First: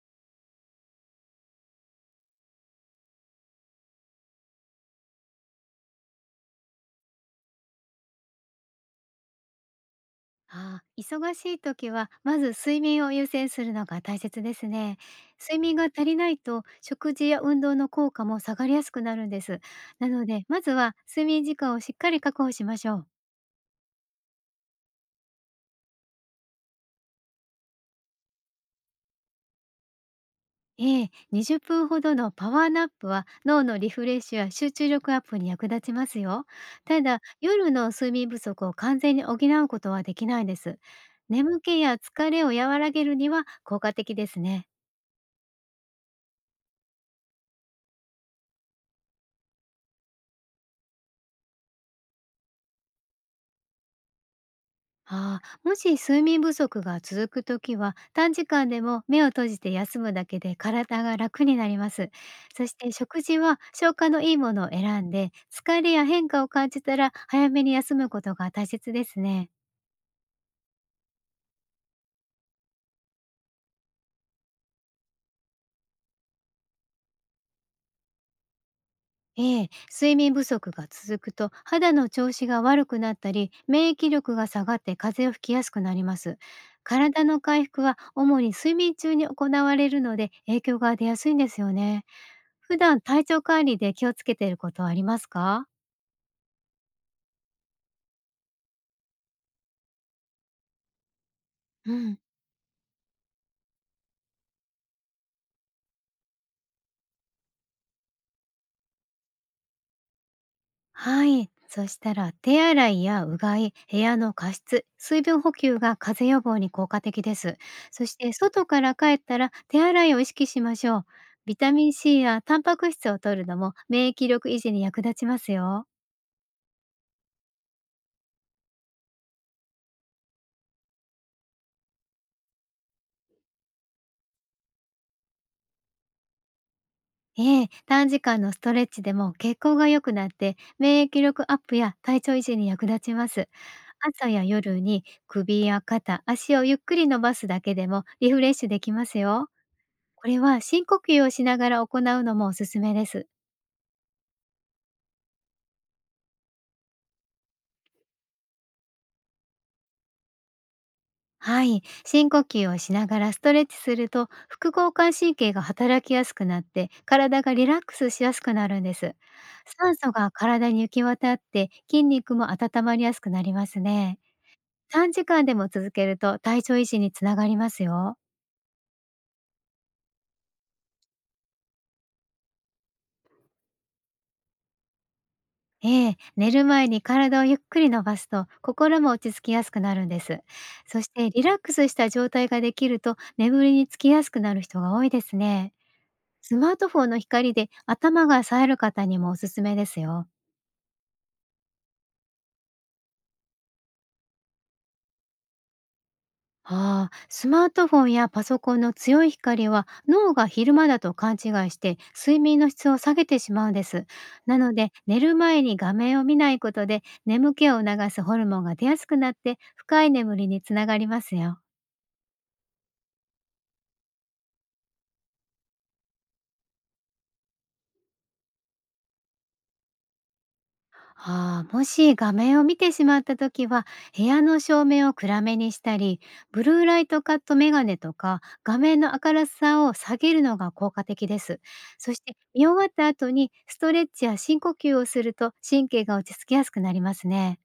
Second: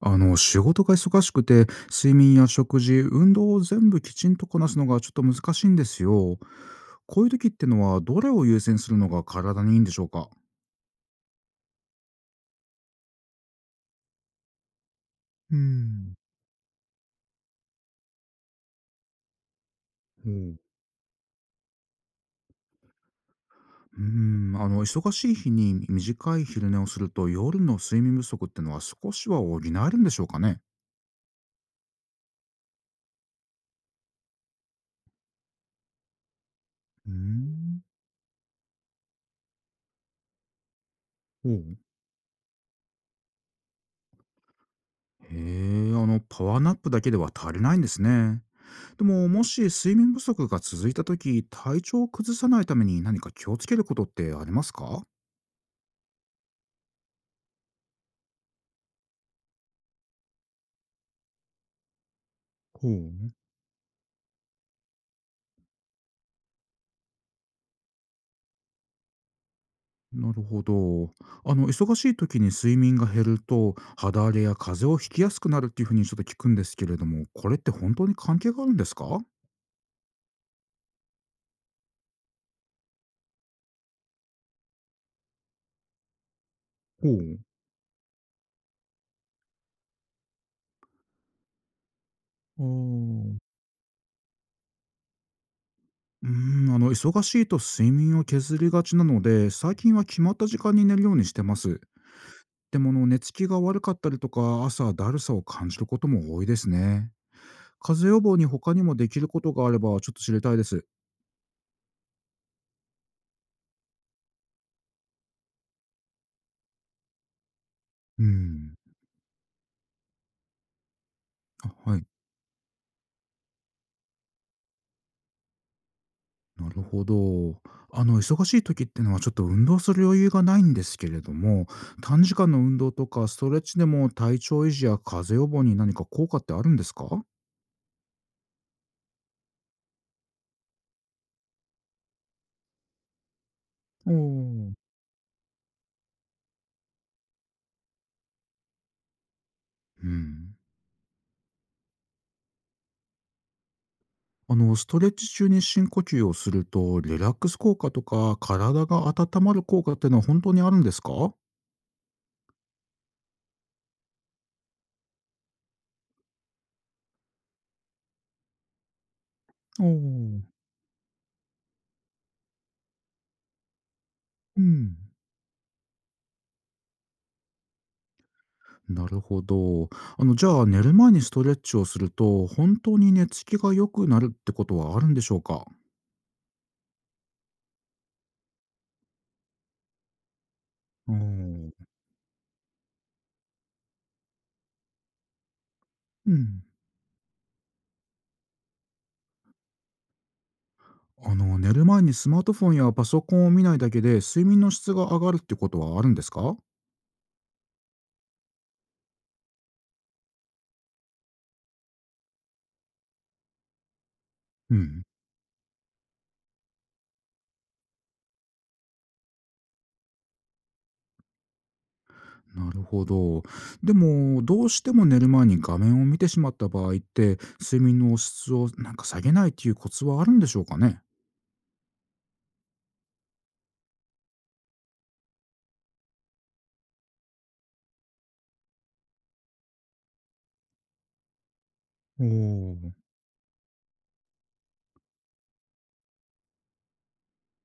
仕事が忙しくて、睡眠や食事、運動を全部きちんとこなすのがちょっと難しいんですよ。こういう時ってのは、どれを優先するのが体にいいんでしょうか？ああ、忙しい時は、まず睡眠を優先するのが大切ですね。うー睡眠が足ん。りないと、食事や運動の効果も下がりやすくなるんです。なのほで、う。まずは睡眠時間をしっかり確保しましょう。忙しい日に短い昼寝をすると、夜の睡眠不足ってのは少しは補えるんでしょうかね？ええ、20分ほどのパワーナップは脳のリフレッシュや集中力アップに役立ちますよ。たうーだ、夜ん。の睡眠不足を完全に補うことはできないです。ほ眠う。気や疲れを和らげるには効果的ですね。へえ、パワーナップだけでは足りないんですね。でも、もし睡眠不足が続いた時、体調を崩さないために何か気をつけることってありますか？ああ、もし睡眠不足が続くときは、短時間でも目を閉じて休むだけで体が楽になります。そしほて食う。事は消化のいいものを選んで、疲れや変化を感じたら早めに休むことが大切ですね。なるほど。忙しい時に睡眠が減ると、肌荒れや風邪をひきやすくなるっていうふうにちょっと聞くんですけれども、これって本当に関係があるんですか？ほう。ええ、睡眠不足が続くと肌の調子が悪くなったり、免疫力が下がって風邪をひきやすくなります。体の回復は主に睡眠中に行われるので、影響が出やすいんですよね。あ普段、体ー。調管理で気をつけていることはありますか？忙しいと睡眠を削りがちなので、最近は決まった時間に寝るようにしてます。うん。でも、寝つきが悪かったりとか、朝だるさを感じることも多いですね。風邪予防に他にもできることがあれば、ちょっと知りたいです。はい。そしたら、手洗いやうがい、部屋の加湿、水分補給が風邪予防に効果的です。そしうて、外ん。から帰ったら手洗いを意識しましょう。ビタあ、ミはい。ン C やタンパク質を摂るのも免疫力維持に役立ちますよ。なるほど。忙しい時ってのはちょっと運動する余裕がないんですけれども、短時間の運動とかストレッチでも体調維持や風邪予防に何か効果ってあるんですか？ええ、短時間のストレッチでも血行が良くなって、免疫力アップや体調維持に役立ちます。お朝やお。夜に首や肩、足をゆっくり伸ばすだけでもリフレッシュできますよ。うこれん。は深呼吸をしながら行うのもおすすめです。ストレッチ中に深呼吸をすると、リラックス効果とか、体が温まる効果ってのは本当にあるんですか？はい、深呼吸をしながらストレッチすると、副交感神経が働きやすくなって体がリラックスしやすくなるんです。お酸素がお。体に行き渡って、筋肉も温まりやすくなりますね。うん。短時間でも続けると、体調維持につながりますよ。なるほど。じゃあ、寝る前にストレッチをすると、本当に寝つきが良くなるってことはあるんでしょうか？ええ、寝る前に体をゆっくり伸ばすと、心も落ち着きやすくなるんです。そしうーてリラックん。スした状態ができると、眠りにつきやすくなる人が多いですね。うスん。マートフォンの光で頭が冴える方にもおすすめですよ。寝る前にスマートフォンやパソコンを見ないだけで、睡眠の質が上がるってことはあるんですか？ああ、スマートフォンやパソコンの強い光は、脳が昼間だと勘違いして睡眠の質を下げてしまうんです。なのうで、ん。寝る前に画面を見ないことで眠気を促すホルモンが出やすくなって、深い眠りにつながりますよ。なるほど。でも、どうしても寝る前に画面を見てしまった場合って、睡眠の質をなんか下げないっていうコツはあるんでしょうかね？ああ、もし画面を見てしまった時は、部屋の照明を暗めにしたり、ブルーライトカットメガネとか、画面の明るさを下げるのが効果的です。そしおて、見終わっー。た後にストレッチや深呼吸をすると、神経が落ち着きやすくなりますね。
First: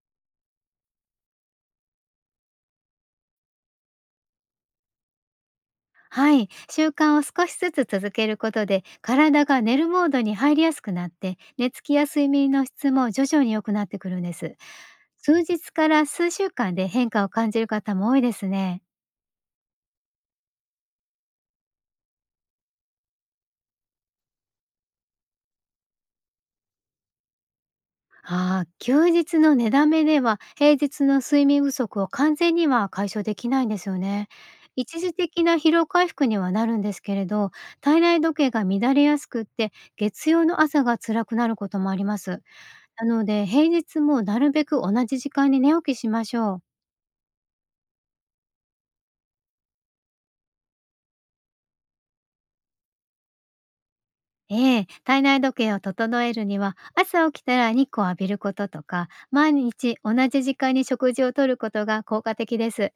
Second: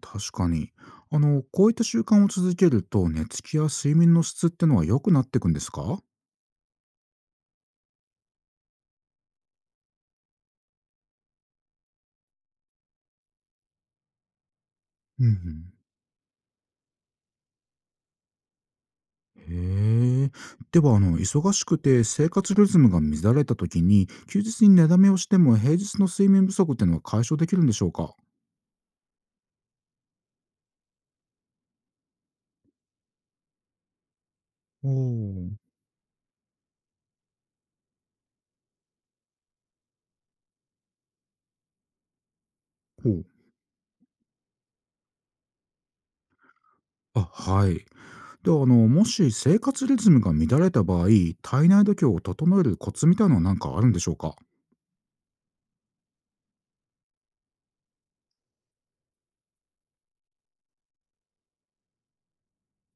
確かに。こういった習慣を続けると、寝つきや睡眠の質ってのは良くなっていくんですか？はい、習慣を少しずつ続けることで、体が寝るモードに入りやすくなって、寝つきや睡眠の質も徐々に良くなってくるんです。うんう数日ん。から数週間で変化を感じる方も多いですね。へえ。では、忙しくて生活リズムが乱れた時に、休日に寝だめをしても平日の睡眠不足ってのは解消できるんでしょうか？ああ、休日の寝だめでは、平日の睡眠不足を完全には解消できないんですよね。お一時的ー。な疲労回復にはなるんですけれど、体内時計が乱れやすくって、月曜の朝が辛くなることもあります。なほのう。で、平日もなるべく同じ時間に寝起きしましょう。あ、はい。では、もし生活リズムが乱れた場合、体内時計を整えるコツみたいなのは何かあるんでしょうか？ええ、体内時計を整えるには、朝起きたら日光を浴びることとか、毎日同じ時間に食事をとることが効果的です。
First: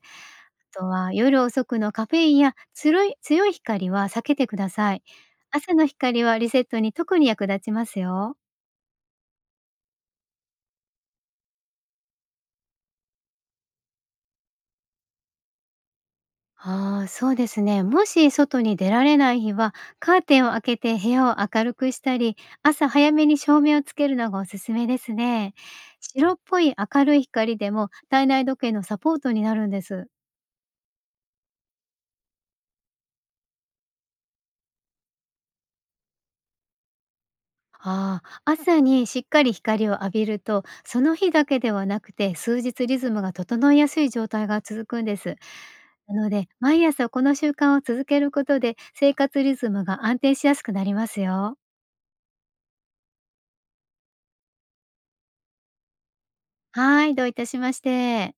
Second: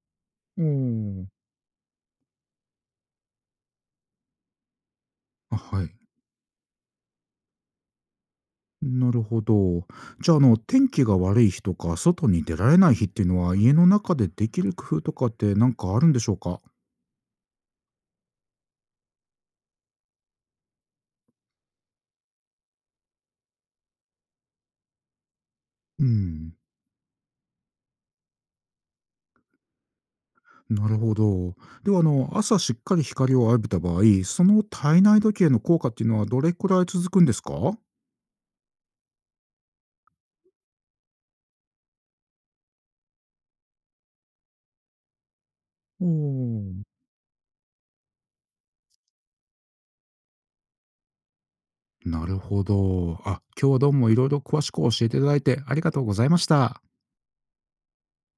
おとは、ー。夜遅くのカフェインや強い光は避けてください。あ、朝はのい。光はリセットに特に役立ちますよ。なるほど。じゃあ、天気が悪い日とか、外に出られない日っていうのは、家の中でできる工夫とかってなんかあるんでしょうか？ああ、そうですね。もし外に出られない日は、カーテンを開けて部屋を明るくしたり、朝早めに照明をつけるのがおすすめですね。う白っん、ぽい明るい光でも体内時計のサポートになるんです。なるほど。では、朝しっかり光を浴びた場合、その体内時計の効果っていうのはどれくらい続くんですか？ああ、朝にしっかり光を浴びると、その日だけではなくて、数日リズムが整いやすい状態が続くんです。おおなので、ー、毎朝この習慣を続けることで、生活リズムが安定しやすくなりますよ。なるほど。あ、今日はどうもいろいろ詳しく教えていただいてありがとうございました。はい、どういたしまして。